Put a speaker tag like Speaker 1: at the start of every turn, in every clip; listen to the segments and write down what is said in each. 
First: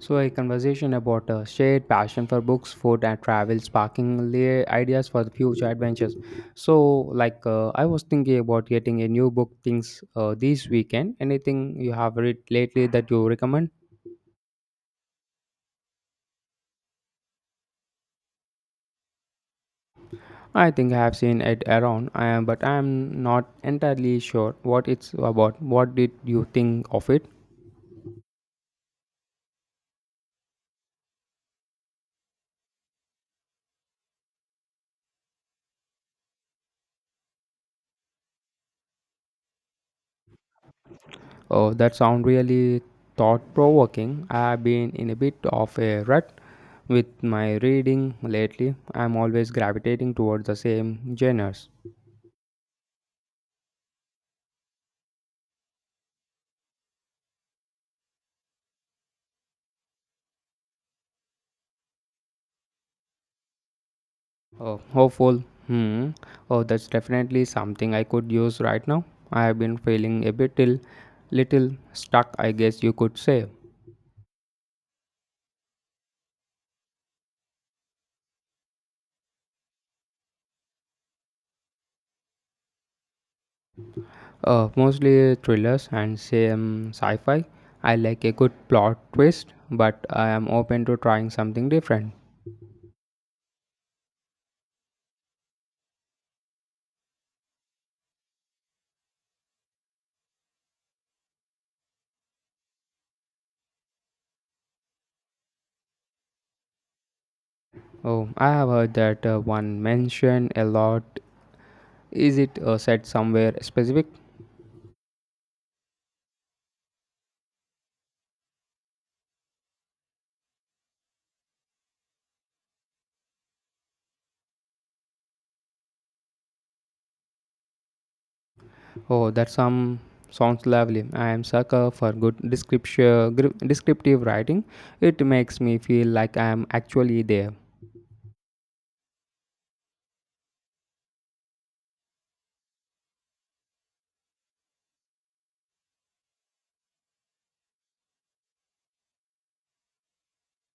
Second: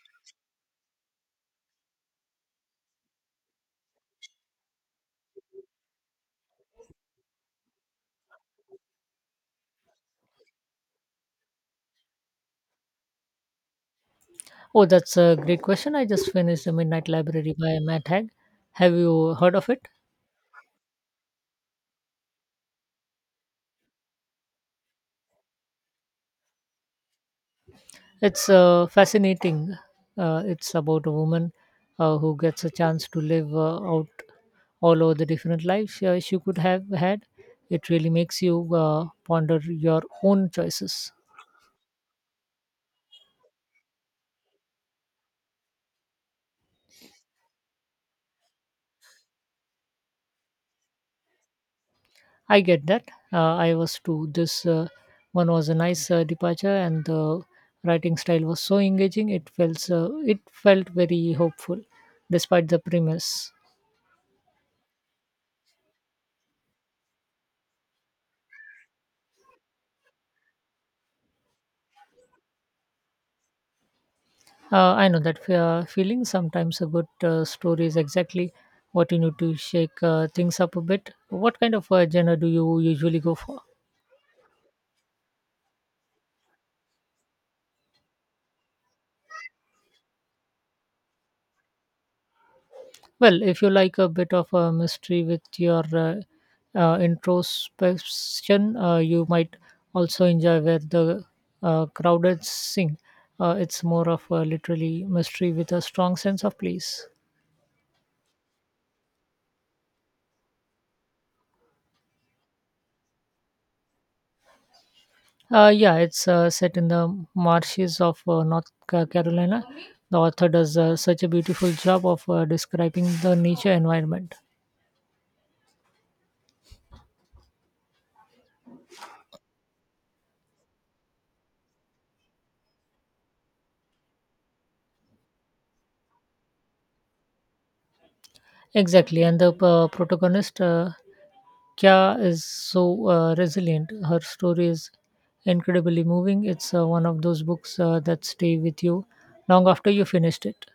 Speaker 1: So, a conversation about a shared passion for books, food, and travel, sparking ideas for the future adventures. So, I was thinking about getting a new book things this weekend. Anything you have read lately that you recommend?
Speaker 2: Oh, that's a great question. I just finished The Midnight Library by Matt Haig. Have you heard of it?
Speaker 1: I think I have seen it around, I am, but I am not entirely sure what it's about. What did you think of it?
Speaker 2: It's fascinating. It's about a woman who gets a chance to live out all over the different lives she could have had. It really makes you ponder your own choices.
Speaker 1: Oh, that sounds really thought provoking. I've been in a bit of a rut with my reading lately. I'm always gravitating towards the same genres.
Speaker 2: I get that. I was too. This one was a nice departure, and the writing style was so engaging. It felt very hopeful, despite the premise.
Speaker 1: Oh, hopeful. Hmm. Oh, that's definitely something I could use right now. I have been feeling a bit till, little stuck, I guess you could say.
Speaker 2: I know that feeling. Sometimes a good story is exactly what you need to shake things up a bit. What kind of genre do you usually go for?
Speaker 1: Mostly thrillers and same sci-fi. I like a good plot twist, but I am open to trying something different.
Speaker 2: Well, if you like a bit of a mystery with your introspection, you might also enjoy where the crowded sing. It's more of a literally mystery with a strong sense of place.
Speaker 1: Oh, I have heard that one mentioned a lot. Is it set somewhere specific?
Speaker 2: Yeah, it's set in the marshes of Carolina. The author does such a beautiful job of describing the nature environment.
Speaker 1: Oh, that some sounds lovely. I am sucker for good description, descriptive writing. It makes me feel like I am actually there.
Speaker 2: Exactly, and the protagonist, Kya, is so resilient. Her story is incredibly moving. It's one of those books that stay with you long after you finished it.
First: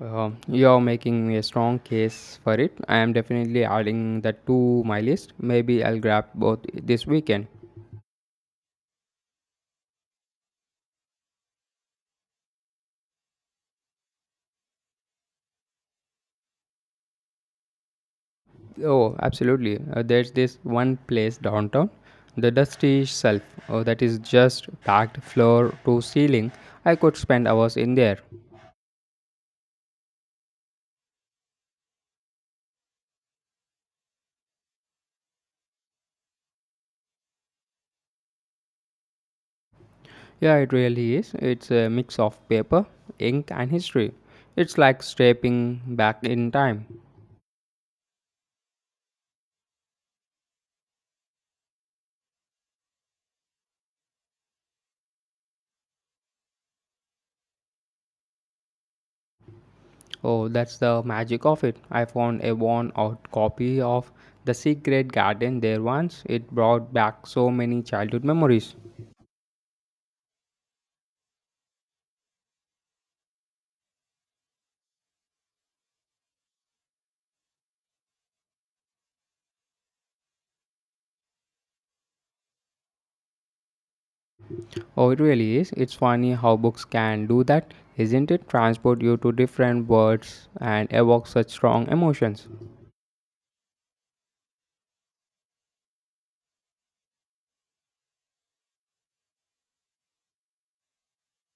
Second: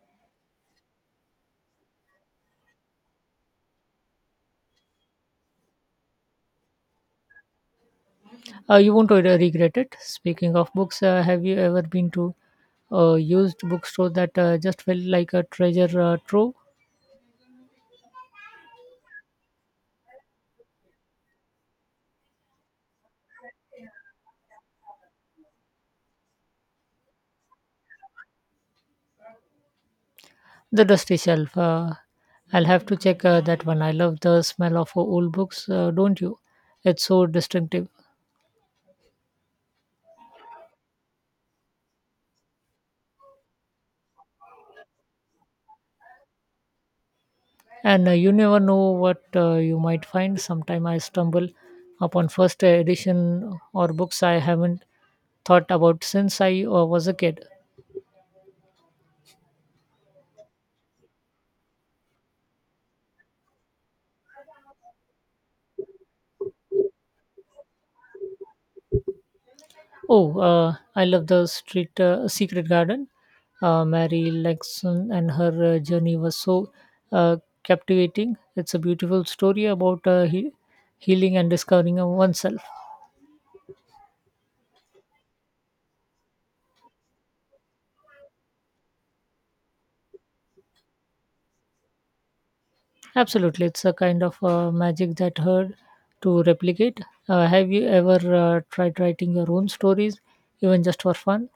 Speaker 1: You're making a strong case for it. I am definitely adding that to my list. Maybe I'll grab both this weekend.
Speaker 2: You won't regret it. Speaking of books, have you ever been to a used bookstore that just felt like a treasure trove?
Speaker 1: Oh, absolutely. There's this one place downtown, the Dusty Shelf, oh, that is just packed floor to ceiling. I could spend hours in there.
Speaker 2: The dusty shelf. I'll have to check that one. I love the smell of old books, don't you? It's so distinctive.
Speaker 1: Yeah, it really is. It's a mix of paper, ink, and history. It's like stepping back in time.
Speaker 2: And you never know what you might find. Sometimes I stumble upon first edition or books I haven't thought about since I was a kid.
Speaker 1: Oh, that's the magic of it. I found a worn out copy of The Secret Garden there once. It brought back so many childhood memories.
Speaker 2: Oh, I love the street secret garden. Mary Lexon and her journey was so uh, captivating. It's a beautiful story about healing and discovering oneself.
Speaker 1: Oh, it really is. It's funny how books can do that, isn't it? Transport you to different worlds and evoke such strong emotions.
Speaker 2: Absolutely, it's a kind of magic that hard to replicate. Have you ever tried writing your own stories, even just for fun?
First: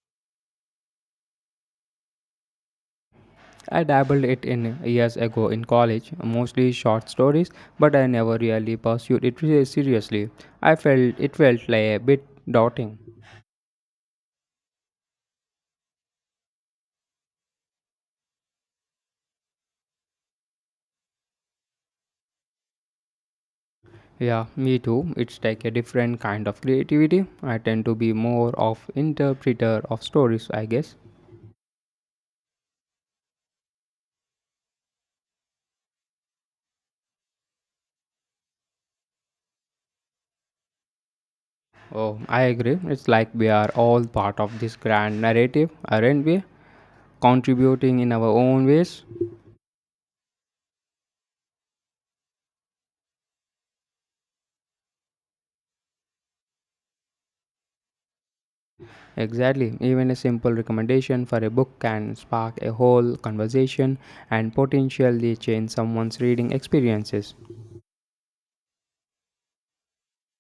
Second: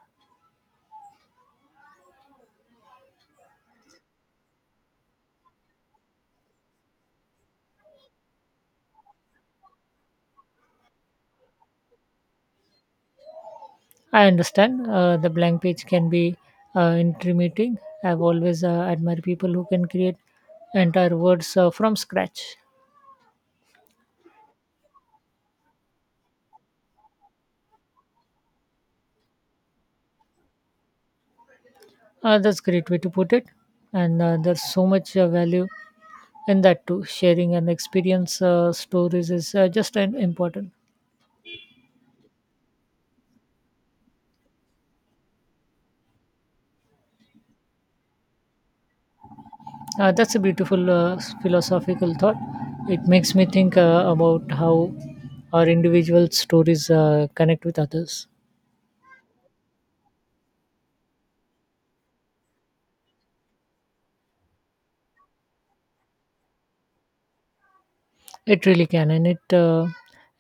Speaker 1: I dabbled it in years ago in college, mostly short stories, but I never really pursued it seriously. I felt it felt like a bit daunting.
Speaker 2: I understand the blank page can be intimidating. I've always admired people who can create entire words from scratch.
Speaker 1: Yeah, me too. It's like a different kind of creativity. I tend to be more of interpreter of stories, I guess.
Speaker 2: That's a great way to put it, and there's so much value in that too. Sharing an experience, stories is just an important.
Speaker 1: Oh, I agree. It's like we are all part of this grand narrative, aren't we? Contributing in our own ways.
Speaker 2: That's a beautiful philosophical thought. It makes me think about how our individual stories connect with others.
Speaker 1: Exactly. Even a simple recommendation for a book can spark a whole conversation and potentially change someone's reading experiences.
Speaker 2: It really can, and it uh,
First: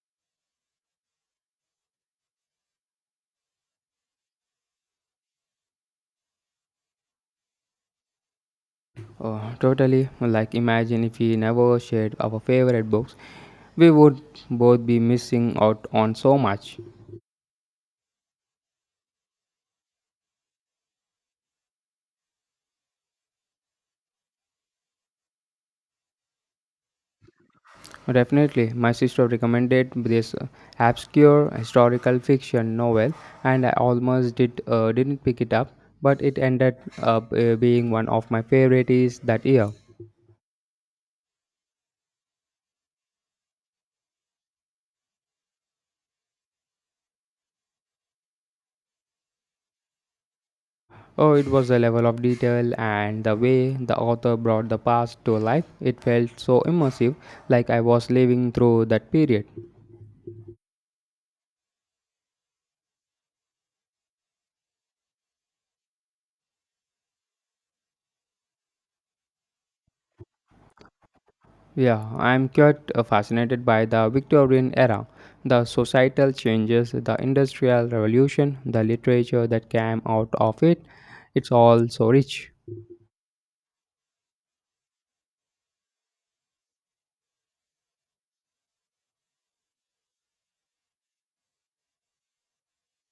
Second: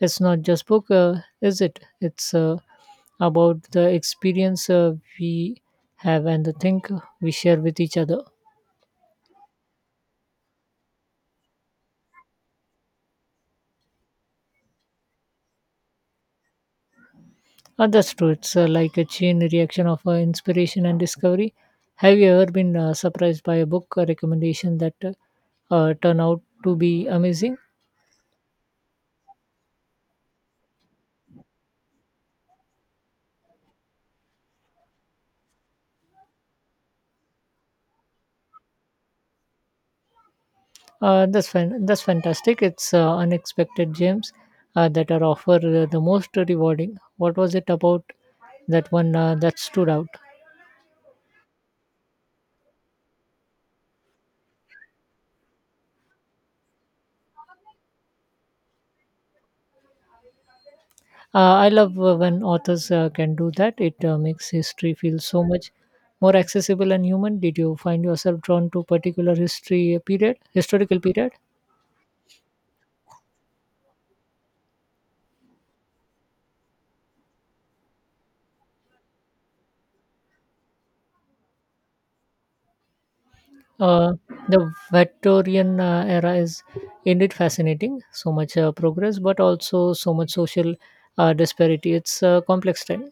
Speaker 2: it's not just book, is it? It's about the experience we have and the thing we share with each other.
Speaker 1: Oh, totally. Like, imagine if we never shared our favorite books, we would both be missing out on so much.
Speaker 2: That's true. It's like a chain reaction of inspiration and discovery. Have you ever been surprised by a book recommendation that turn out to be amazing?
Speaker 1: Definitely, my sister recommended this obscure historical fiction novel, and I almost didn't pick it up, but it ended up being one of my favorites that year.
Speaker 2: That's fantastic. It's unexpected gems that are offer the most rewarding. What was it about that one that stood out?
Speaker 1: Oh, it was the level of detail and the way the author brought the past to life. It felt so immersive, like I was living through that period.
Speaker 2: I love when authors can do that. It makes history feel so much more accessible and human. Did you find yourself drawn to historical period?
Speaker 1: Yeah, I'm quite fascinated by the Victorian era, the societal changes, the industrial revolution, the literature that came out of it. It's all so rich.
Speaker 2: Uh, the Victorian era is indeed fascinating. So much progress, but also so much social disparity. It's a complex time.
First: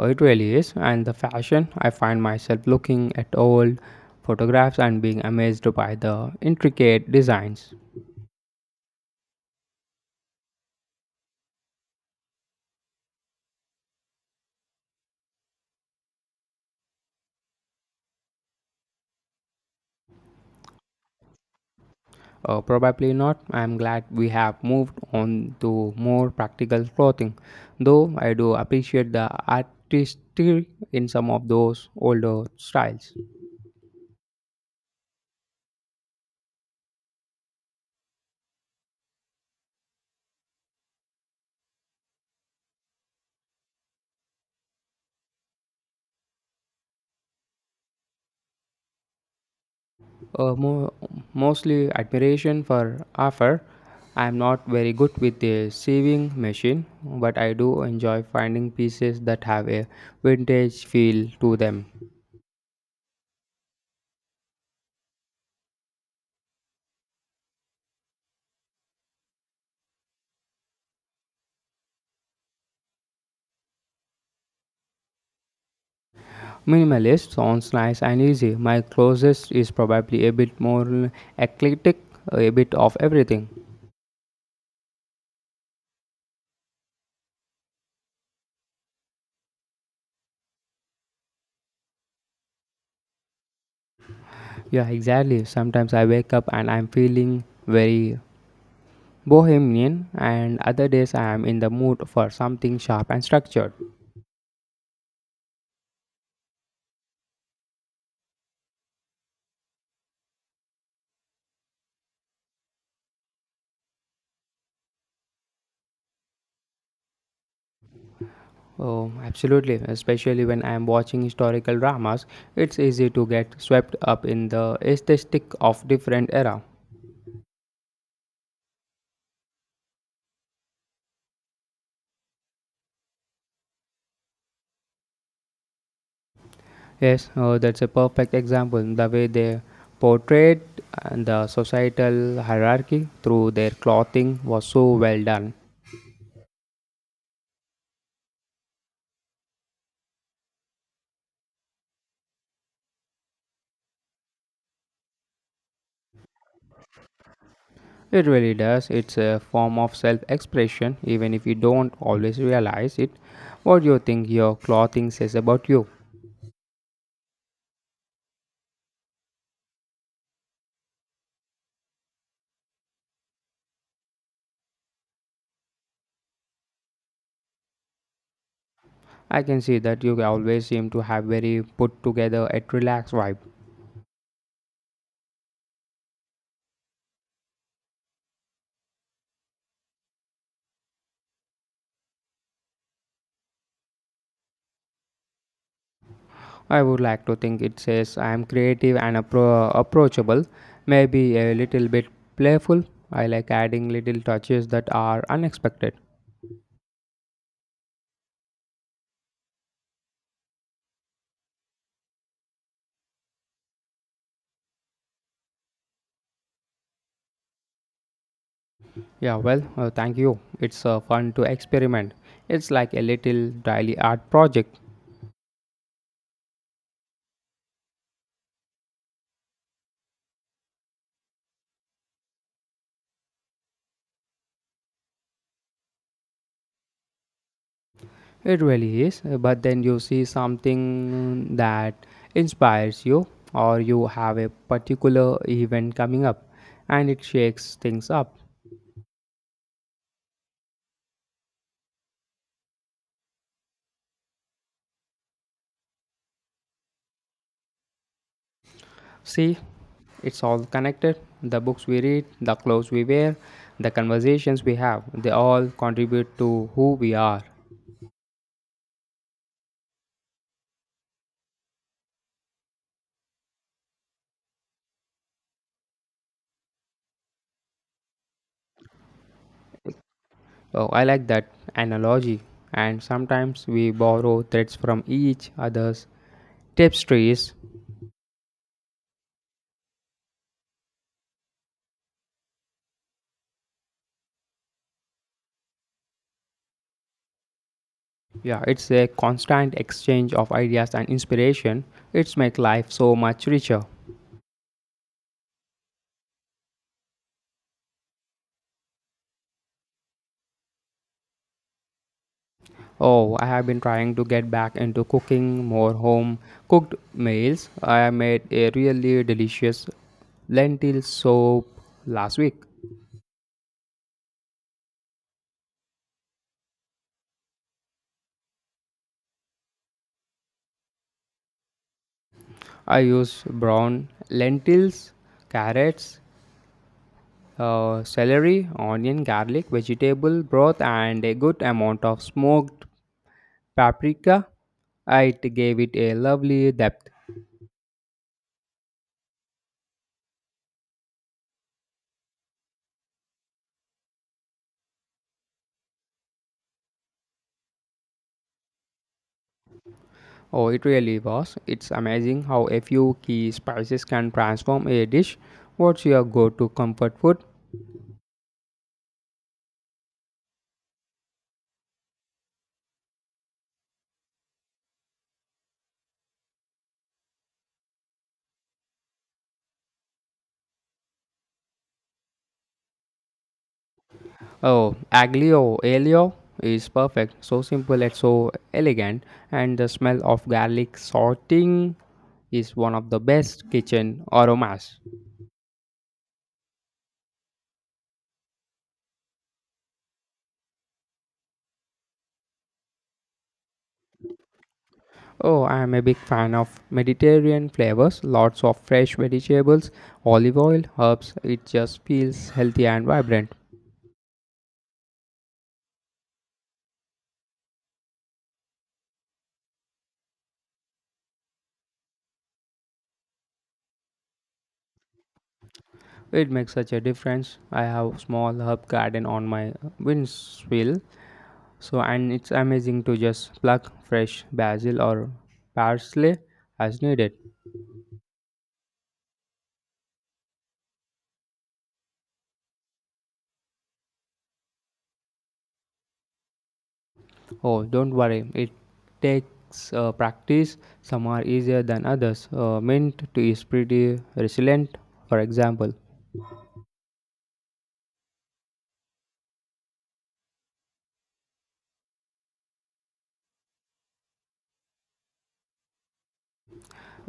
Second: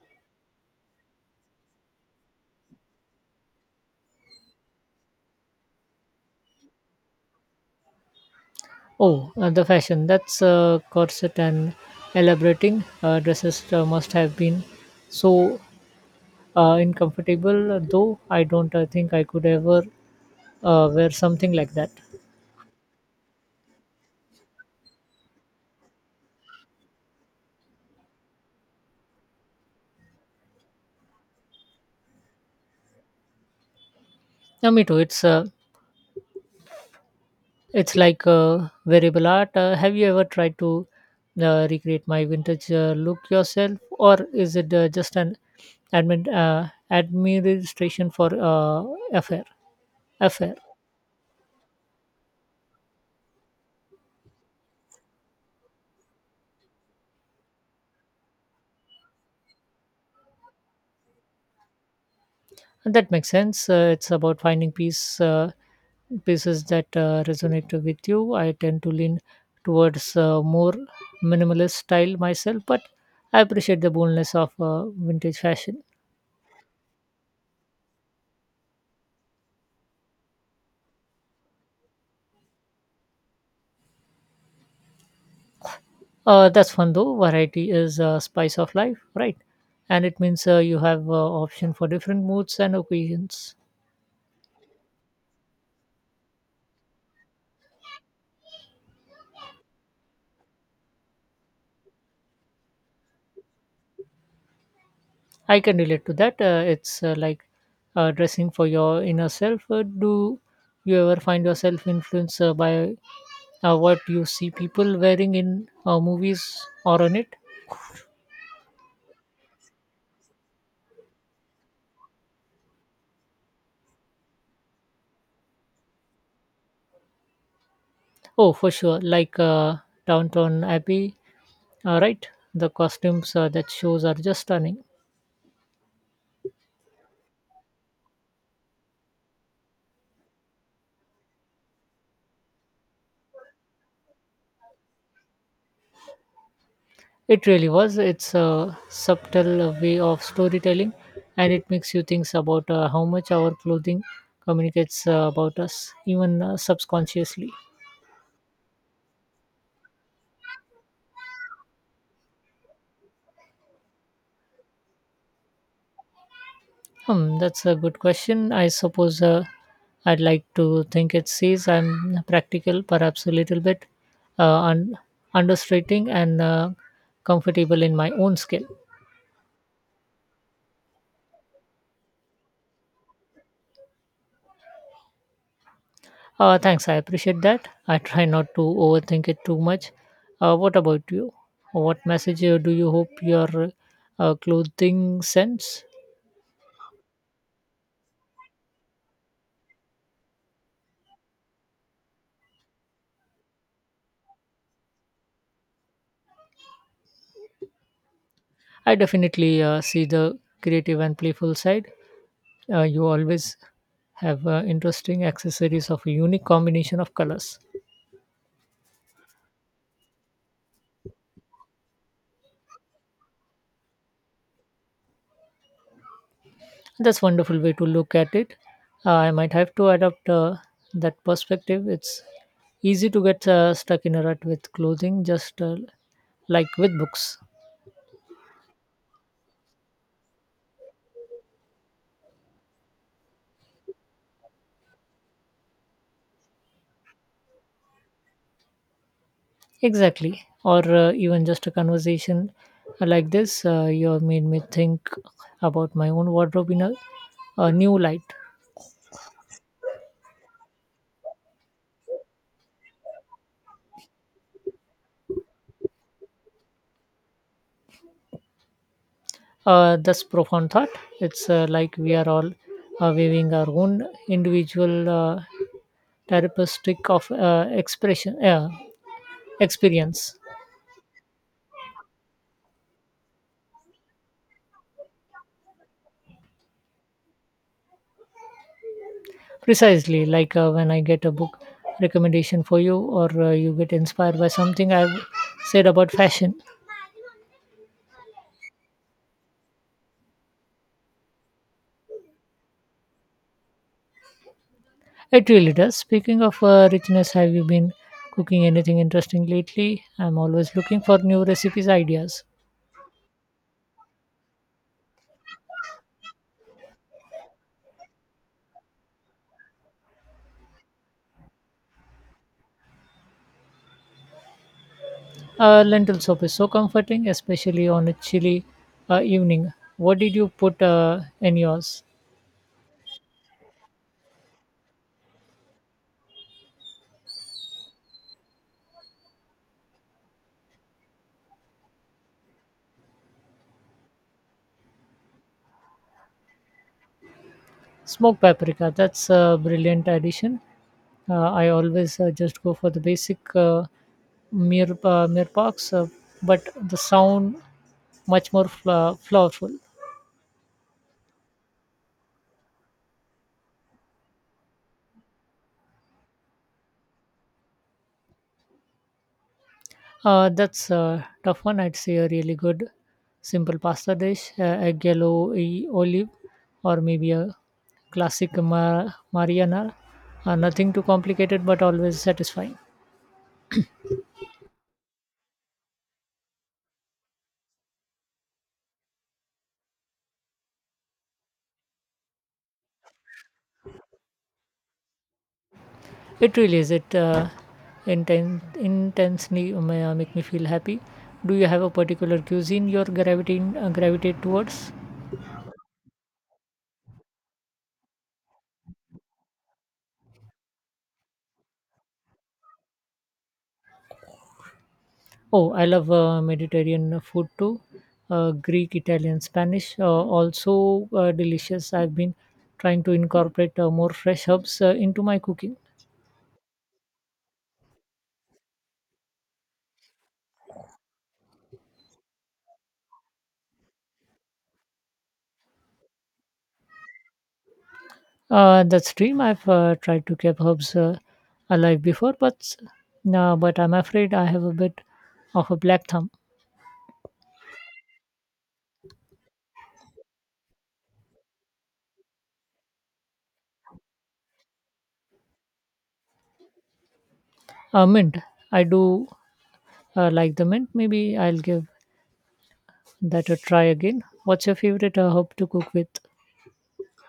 Speaker 1: It really is. And the fashion, I find myself looking at old photographs and being amazed by the intricate designs.
Speaker 2: Oh, the fashion. That's corset and elaborating dresses must have been so uncomfortable, though I don't think I could ever wear something like that.
Speaker 1: Probably not. I'm glad we have moved on to more practical clothing, though I do appreciate the artistry in some of those older styles.
Speaker 2: Yeah, me too. It's like variable art. Have you ever tried to recreate my vintage look yourself, or is it just an administration for affair?
Speaker 1: Uh,
Speaker 2: affair?
Speaker 1: mo- mostly admiration for Afar. I am not very good with the sewing machine, but I do enjoy finding pieces that have a vintage feel to them.
Speaker 2: That makes sense. It's about finding pieces that resonate with you. I tend to lean towards more minimalist style myself, but I appreciate the boldness of vintage fashion.
Speaker 1: Minimalist sounds nice and easy. My closest is probably a bit more eclectic, a bit of everything.
Speaker 2: That's fun though. Variety is a spice of life, right? And it means you have option for different moods and occasions.
Speaker 1: Yeah, exactly. Sometimes I wake up and I'm feeling very bohemian, and other days I am in the mood for something sharp and structured.
Speaker 2: I can relate to that. It's like dressing for your inner self. Do you ever find yourself influenced by what you see people wearing in movies or on it.
Speaker 1: Oh, absolutely. Especially when I am watching historical dramas, it's easy to get swept up in the aesthetic of different era.
Speaker 2: Oh, for sure, like Downtown Abbey, right? The costumes that shows are just stunning.
Speaker 1: Yes, that's a perfect example. The way they portrayed and the societal hierarchy through their clothing was so well done.
Speaker 2: It really was. It's a subtle way of storytelling, and it makes you think about how much our clothing communicates about us, even subconsciously.
Speaker 1: It really does. It's a form of self-expression, even if you don't always realize it. What do you think your clothing says about you?
Speaker 2: Hmm, that's a good question. I suppose I'd like to think it sees I'm practical, perhaps a little bit uh, un- understating and comfortable in my own skill.
Speaker 1: I can see that you always seem to have very put together, a relaxed vibe.
Speaker 2: Thanks, I appreciate that. I try not to overthink it too much. What about you? What message do you hope your clothing sends?
Speaker 1: I would like to think it says I am creative and approachable, maybe a little bit playful. I like adding little touches that are unexpected.
Speaker 2: I definitely see the creative and playful side. You always have interesting accessories of a unique combination of colors.
Speaker 1: Yeah, well, thank you. It's fun to experiment. It's like a little daily art project.
Speaker 2: That's wonderful way to look at it. I might have to adopt that perspective. It's easy to get stuck in a rut with clothing, just like with books.
Speaker 1: It really is. But then you see something that inspires you, or you have a particular event coming up and it shakes things up.
Speaker 2: Exactly. Or even just a conversation like this, you have made me think about my own wardrobe in a new light.
Speaker 1: See, it's all connected. The books we read, the clothes we wear, the conversations we have, they all contribute to who we are.
Speaker 2: This profound thought. It's like we are all weaving our own individual therapeutic of expression experience.
Speaker 1: Oh, I like that analogy. And sometimes we borrow threads from each other's tapestries.
Speaker 2: Precisely, like when I get a book recommendation for you, or you get inspired by something I've said about fashion.
Speaker 1: Yeah, it's a constant exchange of ideas and inspiration. It's make life so much richer.
Speaker 2: It really does. Speaking of richness, have you been cooking anything interesting lately? I'm always looking for new recipes ideas.
Speaker 1: Oh, I have been trying to get back into cooking more home cooked meals. I made a really delicious lentil soup last week.
Speaker 2: Lentil soup is so comforting, especially on a chilly evening. What did you put in yours?
Speaker 1: I used brown lentils, carrots, celery, onion, garlic, vegetable broth, and a good amount of smoked paprika. It gave it a lovely depth.
Speaker 2: Smoked paprika. That's a brilliant addition. I always just go for the basic mirpax, but the sound much more flavorful.
Speaker 1: Oh, it really was. It's amazing how a few key spices can transform a dish. What's your go to comfort food?
Speaker 2: That's a tough one. I'd say a really good simple pasta dish, egg yellow olive, or maybe a classic Mariana. Nothing too complicated, but always satisfying.
Speaker 1: Oh, aglio olio is perfect. So simple and so elegant, and the smell of garlic sorting is one of the best kitchen aromas.
Speaker 2: It really is. It intensely make me feel happy. Do you have a particular cuisine you're gravitating gravitate towards?
Speaker 1: Oh, I am a big fan of Mediterranean flavors. Lots of fresh vegetables, olive oil, herbs. It just feels healthy and vibrant.
Speaker 2: Oh, I love Mediterranean food too. Greek, Italian, Spanish, also delicious. I've been trying to incorporate more fresh herbs into my cooking.
Speaker 1: It makes such a difference. I have small herb garden on my windshield, so and it's amazing to just pluck fresh basil or parsley as needed.
Speaker 2: That's dream. I've tried to keep herbs alive before, but I'm afraid I have a bit of a black thumb.
Speaker 1: Oh, don't worry. It takes practice. Some are easier than others. Mint tea is pretty resilient, for example.
Speaker 2: Mint. I do like the mint. Maybe I'll give that a try again. What's your favorite herb to cook with?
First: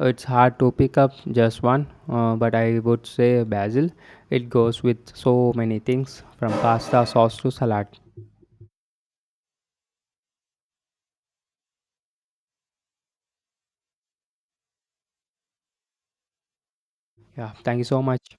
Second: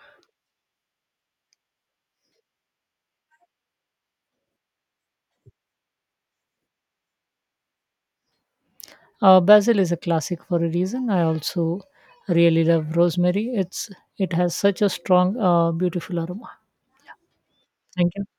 Speaker 1: It's hard to pick up just one, but I would say basil. It goes with so many things from pasta sauce to salad.
Speaker 2: Basil is a classic for a reason. I also really love rosemary. It has such a strong, beautiful aroma.
Speaker 1: Yeah, thank you so
Speaker 2: Thank you.
Speaker 1: much.